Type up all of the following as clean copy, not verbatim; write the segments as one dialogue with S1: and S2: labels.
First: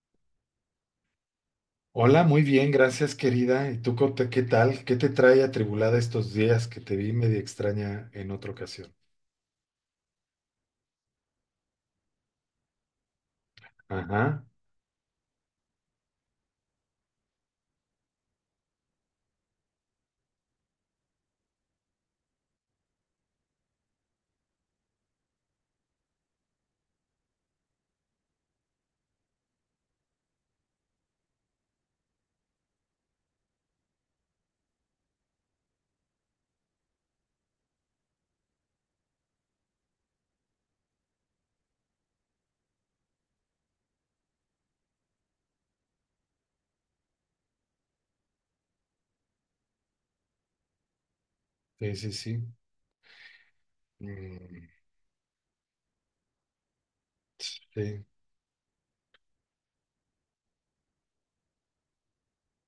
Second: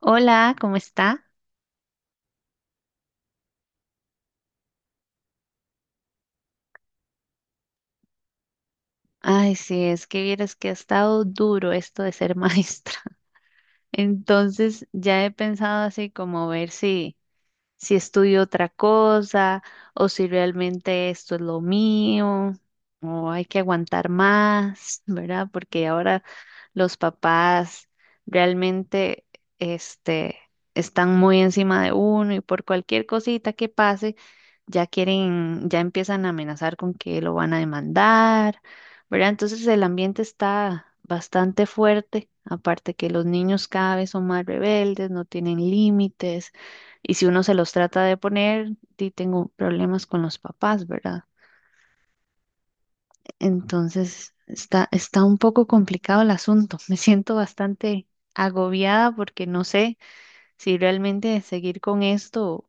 S1: Hola, ¿cómo está?
S2: Hola, muy bien, gracias querida. ¿Y tú qué tal? ¿Qué te trae atribulada estos días que te vi media extraña en otra ocasión?
S1: Ay, sí, es que vieras que ha estado duro esto de ser maestra.
S2: Ajá,
S1: Entonces ya he pensado así como ver si, si estudio otra cosa o si realmente esto es lo mío o hay que aguantar más, ¿verdad? Porque ahora los papás realmente este, están muy encima de uno y por cualquier cosita que pase ya quieren, ya empiezan a amenazar con que lo van a demandar, ¿verdad? Entonces el ambiente está bastante fuerte, aparte que los niños cada vez son más rebeldes, no tienen límites, y si uno se los trata de poner, sí tengo problemas con los papás, ¿verdad?
S2: sí, sí, sí.
S1: Entonces
S2: Mm,
S1: está un poco complicado el asunto, me siento
S2: sí.
S1: bastante agobiada porque no sé si realmente seguir con esto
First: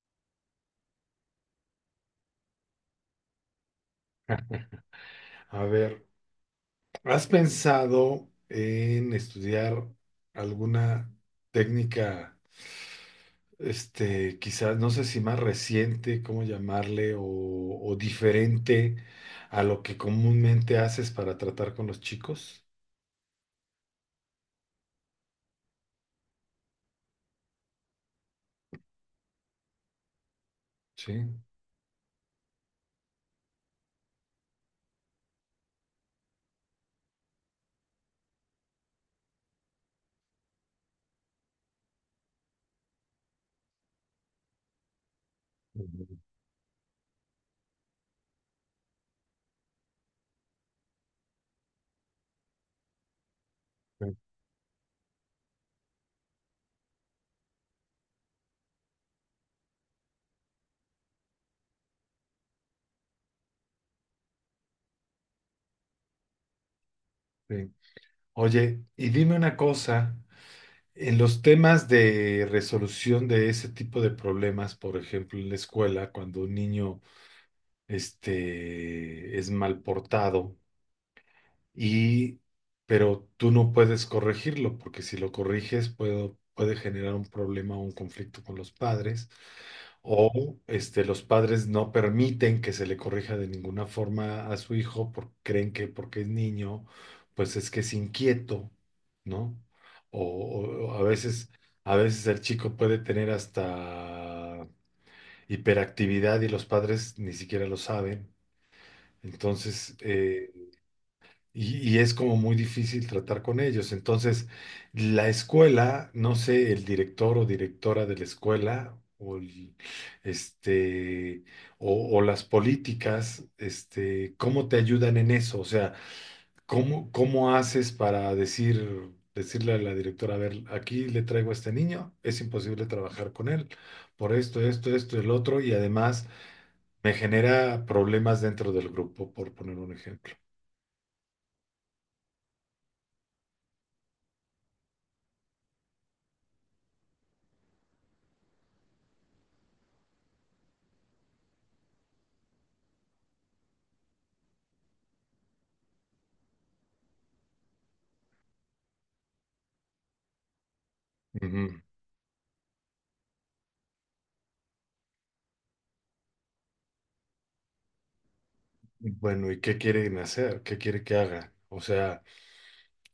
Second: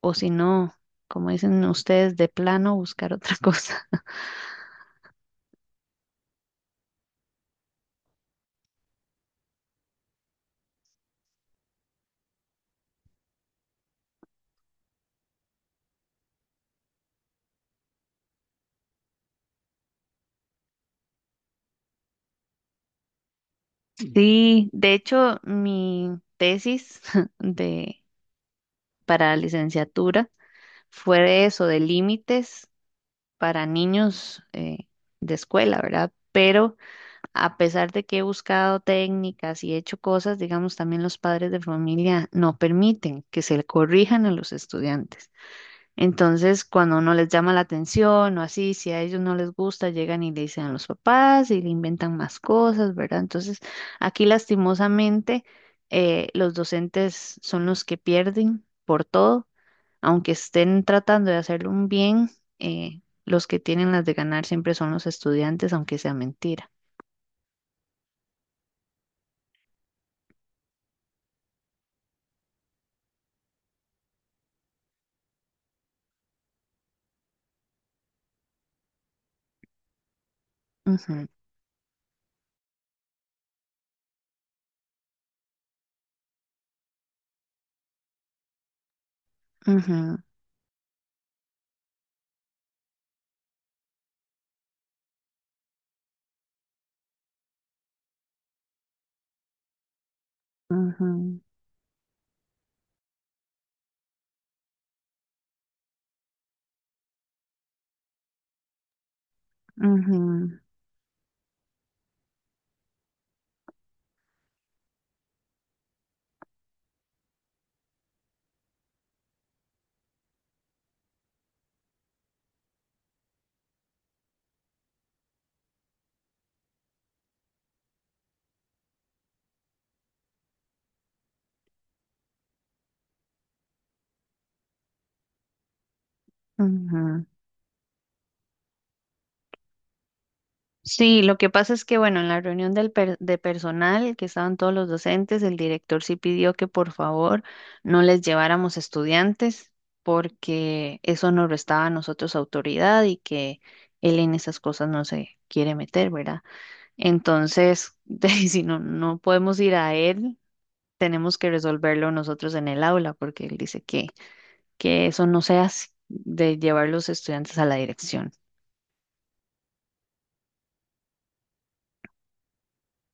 S1: o si no, como dicen ustedes, de plano buscar otra cosa.
S2: A ver, ¿has pensado en estudiar alguna técnica, quizás, no sé si más reciente, cómo llamarle, o diferente a lo que comúnmente haces para tratar con los chicos?
S1: Sí, de hecho, mi tesis de para licenciatura
S2: Sí.
S1: fue de eso, de límites para niños de escuela, ¿verdad? Pero a pesar de que he buscado técnicas y he hecho cosas, digamos, también los padres de familia no permiten que se le corrijan a los estudiantes.
S2: Ujú,
S1: Entonces, cuando no les llama la atención o así, si a ellos no les gusta, llegan y le dicen a los papás y le inventan más cosas, ¿verdad? Entonces,
S2: sí.
S1: aquí lastimosamente, los docentes son los que pierden por todo, aunque estén tratando de hacer un bien, los que tienen las de ganar siempre son los estudiantes, aunque sea mentira.
S2: Sí. Oye, y dime una cosa, en los temas de resolución de ese tipo de problemas, por ejemplo, en la escuela, cuando un niño es mal portado, y, pero tú no puedes corregirlo, porque si lo corriges puede generar un problema o un conflicto con los padres,
S1: Ujú,
S2: o este, los padres no permiten que se le corrija de ninguna forma a su hijo porque creen que porque es niño, pues es que es inquieto, ¿no? O,
S1: ujú,
S2: o
S1: ujú,
S2: a veces el chico puede tener hasta hiperactividad y los padres ni siquiera lo saben. Entonces,
S1: ujú,
S2: y es como muy difícil tratar con ellos. Entonces, la escuela, no sé, el director o directora de la escuela, este, o las políticas, este, ¿cómo te ayudan en eso? O sea, ¿cómo, cómo haces para decir, decirle a la directora, a ver, aquí le traigo a este niño, es imposible trabajar con él por esto, esto, esto, el otro, y además me
S1: ujú.
S2: genera problemas dentro del grupo, por poner un ejemplo.
S1: Sí, lo que pasa es que, bueno, en la reunión de personal, que estaban todos los docentes, el director sí pidió que por favor no les lleváramos estudiantes porque eso nos restaba a nosotros autoridad y que él en esas cosas no se quiere meter, ¿verdad? Entonces, si no, no podemos ir a él, tenemos que resolverlo nosotros en el aula porque él dice que eso no se hace de llevar los estudiantes a la dirección.
S2: Bueno, ¿y qué quieren hacer? ¿Qué quiere que haga? O sea,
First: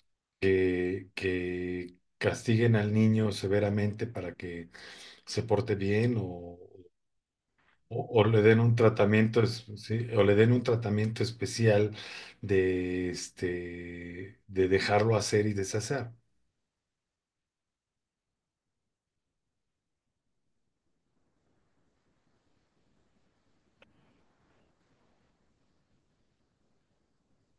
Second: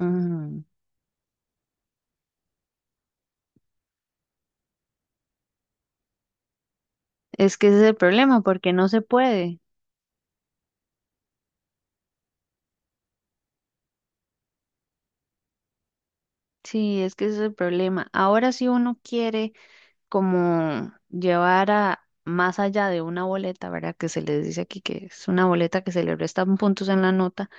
S1: Mm.
S2: que castiguen al niño severamente para que se porte bien o,
S1: Es que ese es el
S2: o
S1: problema,
S2: le den
S1: porque
S2: un
S1: no se
S2: tratamiento,
S1: puede.
S2: sí, o le den un tratamiento especial de este de dejarlo hacer y deshacer.
S1: Sí, es que ese es el problema. Ahora si uno quiere como llevar a más allá de una boleta, ¿verdad? Que se les dice aquí que es una boleta que se le restan puntos en la nota,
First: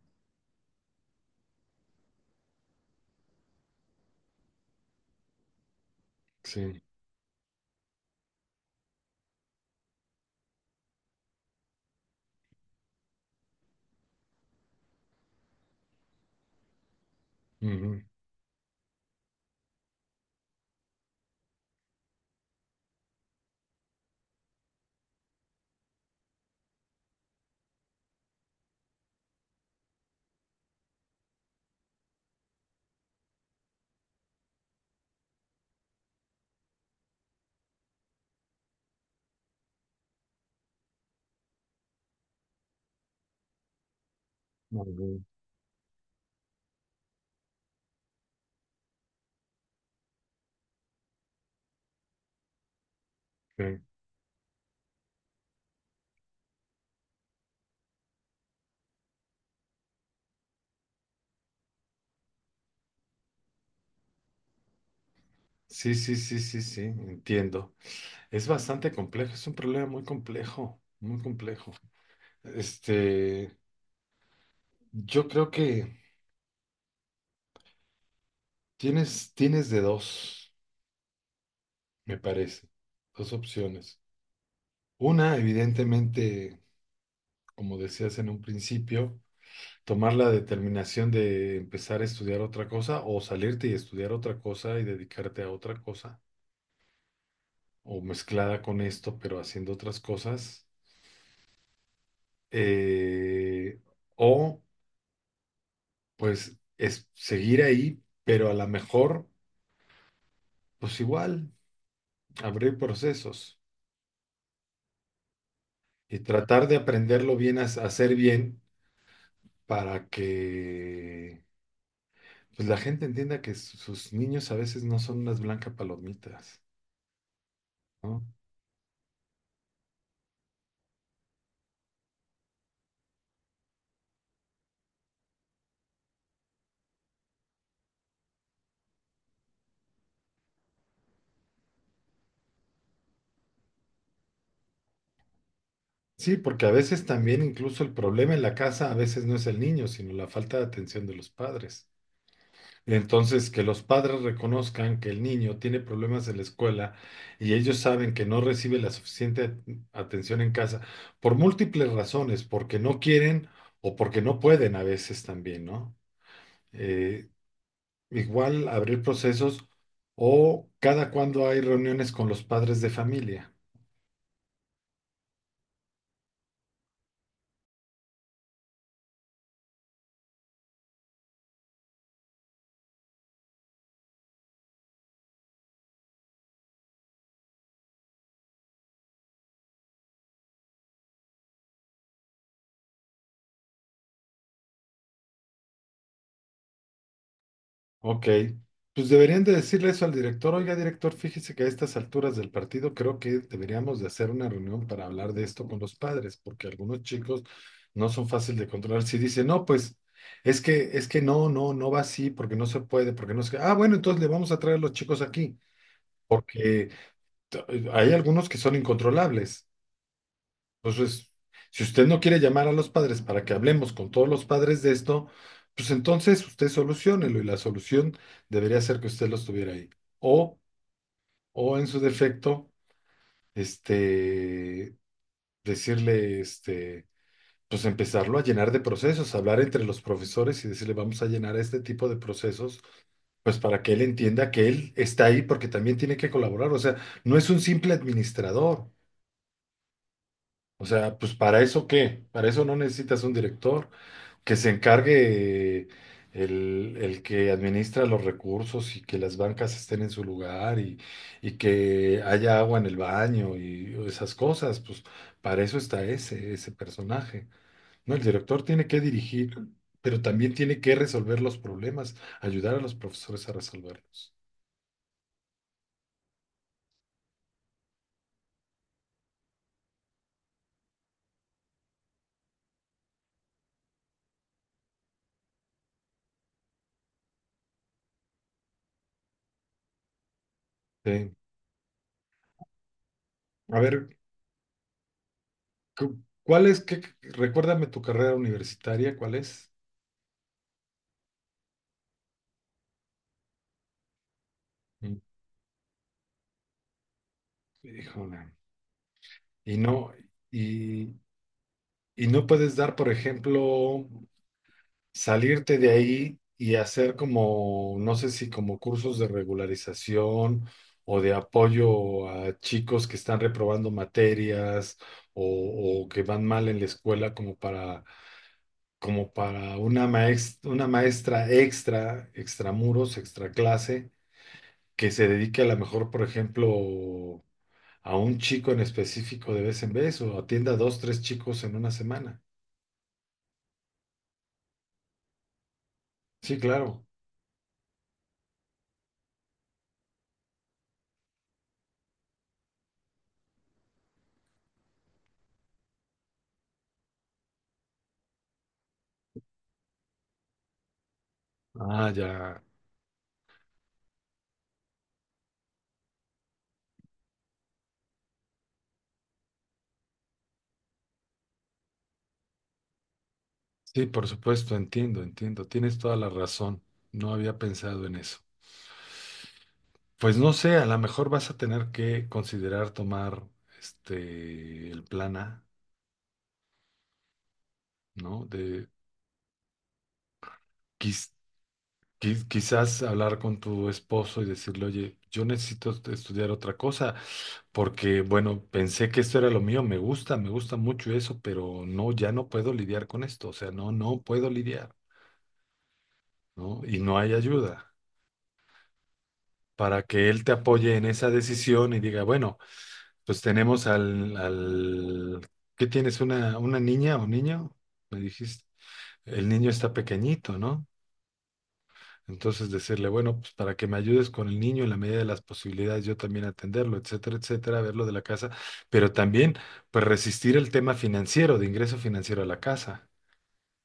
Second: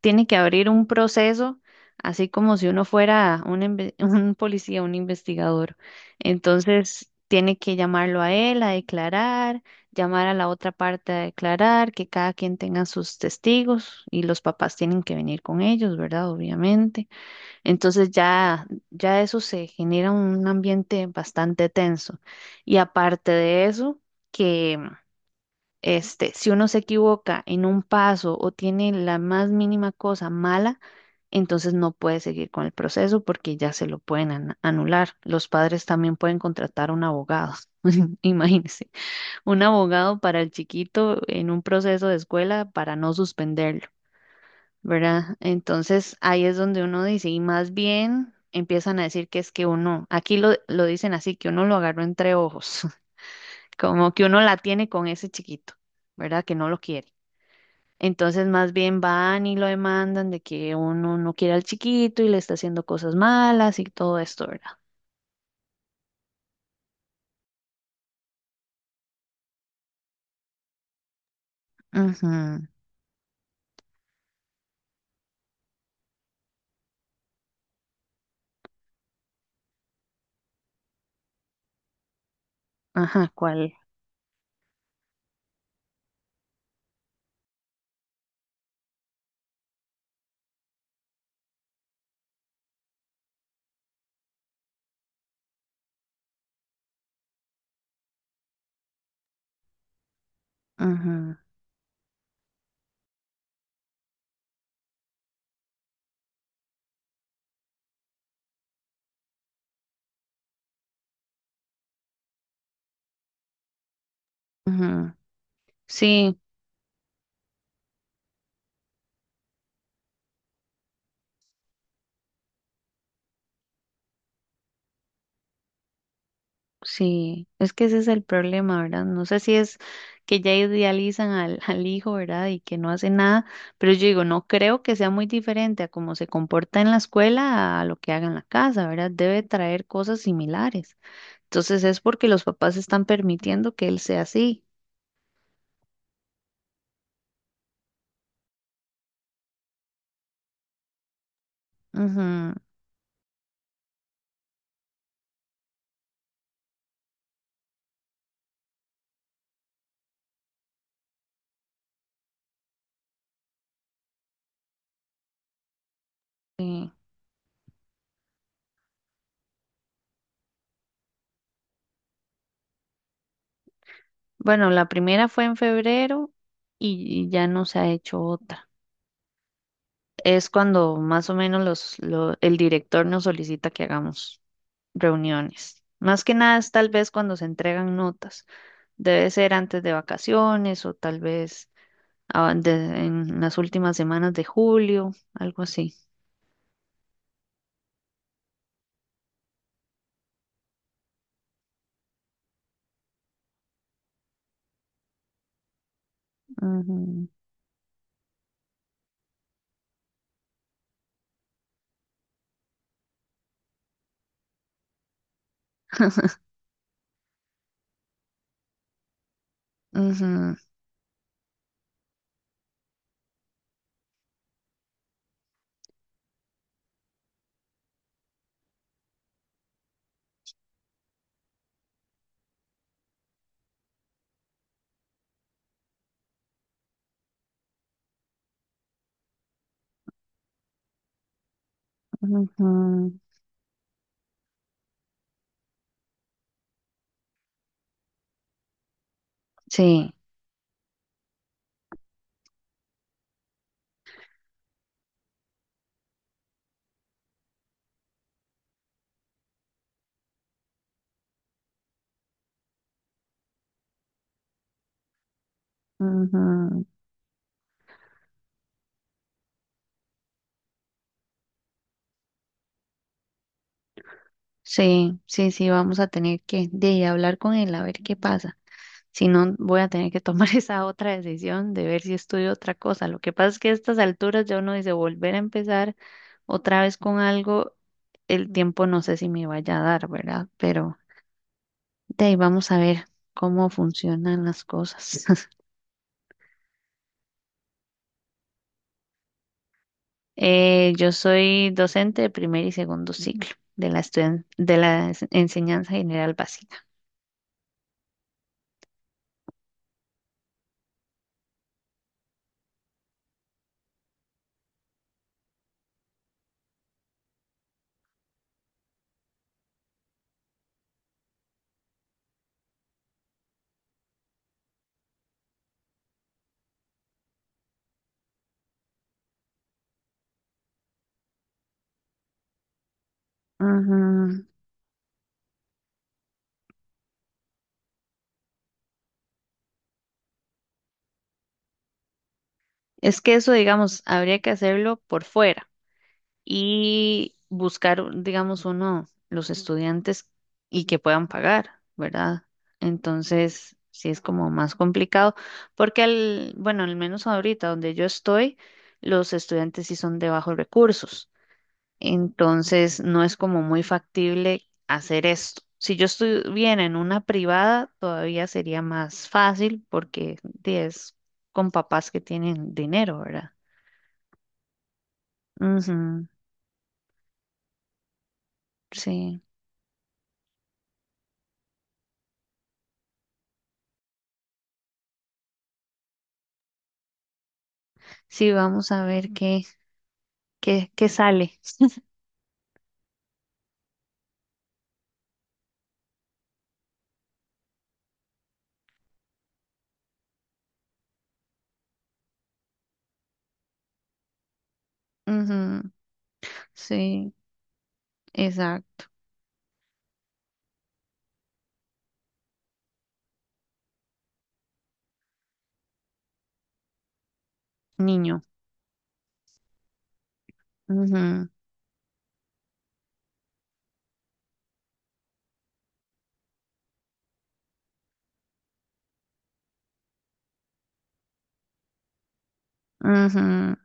S1: tiene que abrir un proceso, así como si uno fuera un policía, un investigador.
S2: Sí.
S1: Entonces, tiene que llamarlo a él a declarar, llamar a la otra parte a declarar, que cada quien tenga sus testigos y los papás tienen que venir con ellos, ¿verdad? Obviamente.
S2: Ujú,
S1: Entonces ya eso se genera un ambiente bastante tenso. Y aparte de eso, que si uno se equivoca en un paso o tiene la más mínima cosa mala, entonces no puede seguir con el proceso porque ya se lo pueden anular. Los padres también pueden contratar un abogado. Imagínense, un abogado para el chiquito en un proceso de escuela para no suspenderlo.
S2: ujú,
S1: ¿Verdad? Entonces ahí es donde uno dice, y más bien empiezan a decir que es que uno, aquí lo dicen así, que uno lo agarró entre ojos, como que uno la tiene con ese chiquito, ¿verdad? Que no lo quiere. Entonces más bien van y lo demandan de que uno no quiere al chiquito y le está haciendo cosas malas y todo esto, ¿verdad?
S2: sí, sí, sí, sí, sí, sí, entiendo. Es bastante complejo, es un problema muy complejo, muy complejo.
S1: Ujú,
S2: Este, yo creo que tienes, tienes de dos, me parece,
S1: ajá,
S2: dos
S1: ¿cuál?
S2: opciones. Una, evidentemente, como decías en un principio, tomar la determinación de empezar a estudiar otra cosa o salirte y estudiar otra cosa y dedicarte a otra cosa, o mezclada con esto, pero haciendo otras cosas.
S1: Ujú,
S2: Eh, o pues es seguir ahí, pero a lo mejor, pues igual, abrir procesos
S1: ujú.
S2: y
S1: Sí,
S2: tratar de aprenderlo bien, a hacer bien para que pues, la gente entienda que sus niños a veces no son unas blancas palomitas,
S1: sí, es que ese es el
S2: ¿no?
S1: problema, ¿verdad? No sé si es que ya idealizan al, al hijo, ¿verdad? Y que no hace nada, pero yo digo, no creo que sea muy diferente a cómo se comporta en la escuela a lo que haga en la casa, ¿verdad? Debe traer cosas similares. Entonces es porque los papás están permitiendo que él sea así.
S2: Sí, porque a veces también incluso el problema en la casa a veces no es el niño, sino la falta de atención de los padres.
S1: Ujú,
S2: Entonces, que los padres reconozcan que el niño tiene problemas en la escuela y ellos saben que no recibe la suficiente atención en casa por múltiples razones, porque no quieren o porque no pueden a veces también, ¿no?
S1: sí.
S2: Eh, igual abrir procesos o cada cuando hay reuniones con los padres de familia.
S1: Bueno, la primera fue en febrero y ya no se ha hecho otra. Es cuando más o menos el director nos solicita que hagamos. Reuniones. Más que nada es tal vez cuando se entregan notas. Debe ser antes de vacaciones o tal vez ah, de- en las últimas semanas de julio, algo así.
S2: Ok, pues deberían de decirle eso al director. Oiga, director, fíjese que a estas alturas del partido creo que deberíamos de hacer una reunión para hablar de esto con los padres, porque algunos
S1: Ujú,
S2: chicos no son fáciles de controlar. Si dicen, no, pues es que no, no, no va así, porque no se puede, porque no se... Ah, bueno, entonces le vamos a traer a los chicos aquí, que t- hay algunos que son incontrolables.
S1: ujú,
S2: Entonces, si usted no quiere llamar a los padres para que hablemos con todos los padres de esto, pues entonces usted soluciónelo y la solución debería ser que usted los tuviera ahí. O, o en su defecto, este, decirle, este, pues empezarlo a llenar de procesos, hablar entre los profesores y decirle, vamos a llenar este tipo de procesos,
S1: ujú.
S2: pues para que él entienda que él está ahí porque también tiene que colaborar. O sea, no es un simple administrador.
S1: Sí,
S2: O sea, pues para eso qué, para eso no necesitas un director. Que se encargue el que administra los recursos y que las bancas estén en su lugar y que haya agua en el baño y esas cosas, pues para eso está ese, ese
S1: ujú.
S2: personaje. No, el director tiene que dirigir, pero también tiene que resolver los problemas, ayudar a los profesores a resolverlos.
S1: Sí, sí, sí, vamos a tener que hablar con él a ver qué pasa. Si no, voy a tener que tomar esa otra decisión de ver si estudio otra cosa. Lo que pasa es que a estas alturas ya uno dice volver a empezar otra vez con algo, el tiempo no sé si me vaya a dar, ¿verdad? Pero
S2: Sí.
S1: de ahí vamos a ver cómo
S2: A ver,
S1: funcionan las cosas.
S2: ¿cuál es, qué, recuérdame tu carrera universitaria, ¿cuál es?
S1: Yo soy docente de primer y segundo ciclo de la estudian- de la
S2: Mm,
S1: ens- enseñanza general básica.
S2: híjole. Y no, y Y no puedes dar, por ejemplo, salirte de ahí y hacer como, no sé si como cursos de regularización o de apoyo a chicos que están reprobando materias o que van mal en la escuela como para, como para una una maestra extra, extramuros, extra clase,
S1: Ujú.
S2: que se dedique a lo mejor, por ejemplo, a un chico en específico de vez en vez o atienda a dos, tres chicos en una semana.
S1: Es que eso, digamos, habría que hacerlo por fuera.
S2: Sí, claro.
S1: Y buscar, digamos, uno, los estudiantes y que puedan pagar, ¿verdad? Entonces, sí es como más complicado, porque al, bueno, al menos ahorita donde yo estoy, los estudiantes sí son de bajos recursos,
S2: Ah, ya.
S1: entonces no es como muy factible hacer esto. Si yo estuviera en una privada, todavía sería más fácil porque di, es con papás que tienen dinero, ¿verdad?
S2: Sí, por supuesto, entiendo, entiendo. Tienes toda
S1: Ujú,
S2: la razón. No había pensado en eso.
S1: sí.
S2: Pues no sé, a lo mejor vas a tener que considerar tomar este el plan A, ¿no?
S1: Sí,
S2: De
S1: vamos a ver qué
S2: quiz-
S1: sale.
S2: quizás hablar con tu esposo y decirle, oye, yo necesito estudiar otra cosa, porque bueno, pensé que esto era lo mío, me gusta mucho eso, pero no, ya no puedo lidiar con esto, o sea, no, no puedo lidiar,
S1: Ujú,
S2: ¿no? Y no
S1: sí,
S2: hay ayuda.
S1: exacto.
S2: Para que él te apoye en esa decisión y diga, bueno, pues tenemos al... ¿Qué tienes? Una niña o niño? Me
S1: Niño.
S2: dijiste, el niño está pequeñito, ¿no?
S1: Ujú,
S2: Entonces decirle, bueno, pues para que me ayudes con el niño en la medida de las posibilidades, yo también atenderlo, etcétera, etcétera, verlo de la casa, pero también, pues resistir el tema financiero, de ingreso financiero a la casa,
S1: ujú.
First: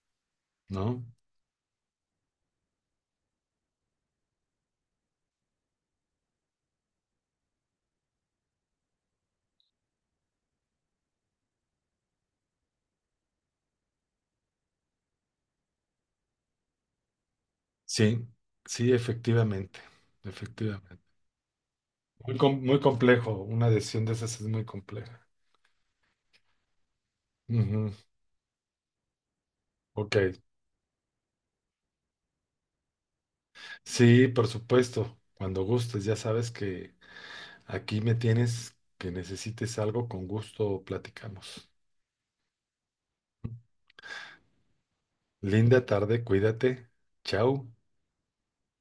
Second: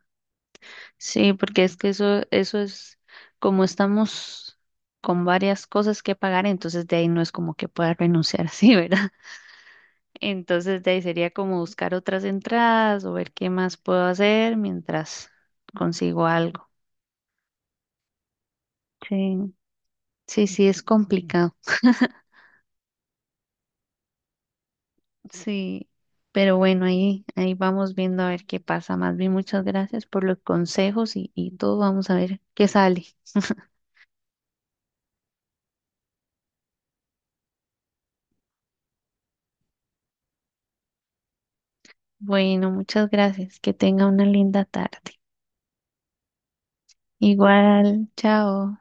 S2: ¿no?
S1: Sí, porque es que eso es como estamos con varias cosas que pagar, entonces de ahí no es como que pueda renunciar así, ¿verdad? Entonces de ahí sería como buscar otras entradas o ver qué más puedo hacer mientras consigo algo.
S2: Sí, sí,
S1: Sí,
S2: efectivamente,
S1: sí, sí, es
S2: efectivamente.
S1: complicado.
S2: Muy, muy complejo, una decisión de esas es muy compleja.
S1: Sí, pero bueno, ahí
S2: Ujú,
S1: vamos viendo a ver qué pasa. Más bien, muchas gracias
S2: ok,
S1: por los consejos y todo. Vamos a ver qué sale.
S2: sí, por supuesto. Cuando gustes, ya sabes que aquí me tienes, que necesites algo, con gusto platicamos.
S1: Bueno, muchas gracias. Que tenga una linda tarde.
S2: Linda tarde, cuídate. Chao.
S1: Igual, chao.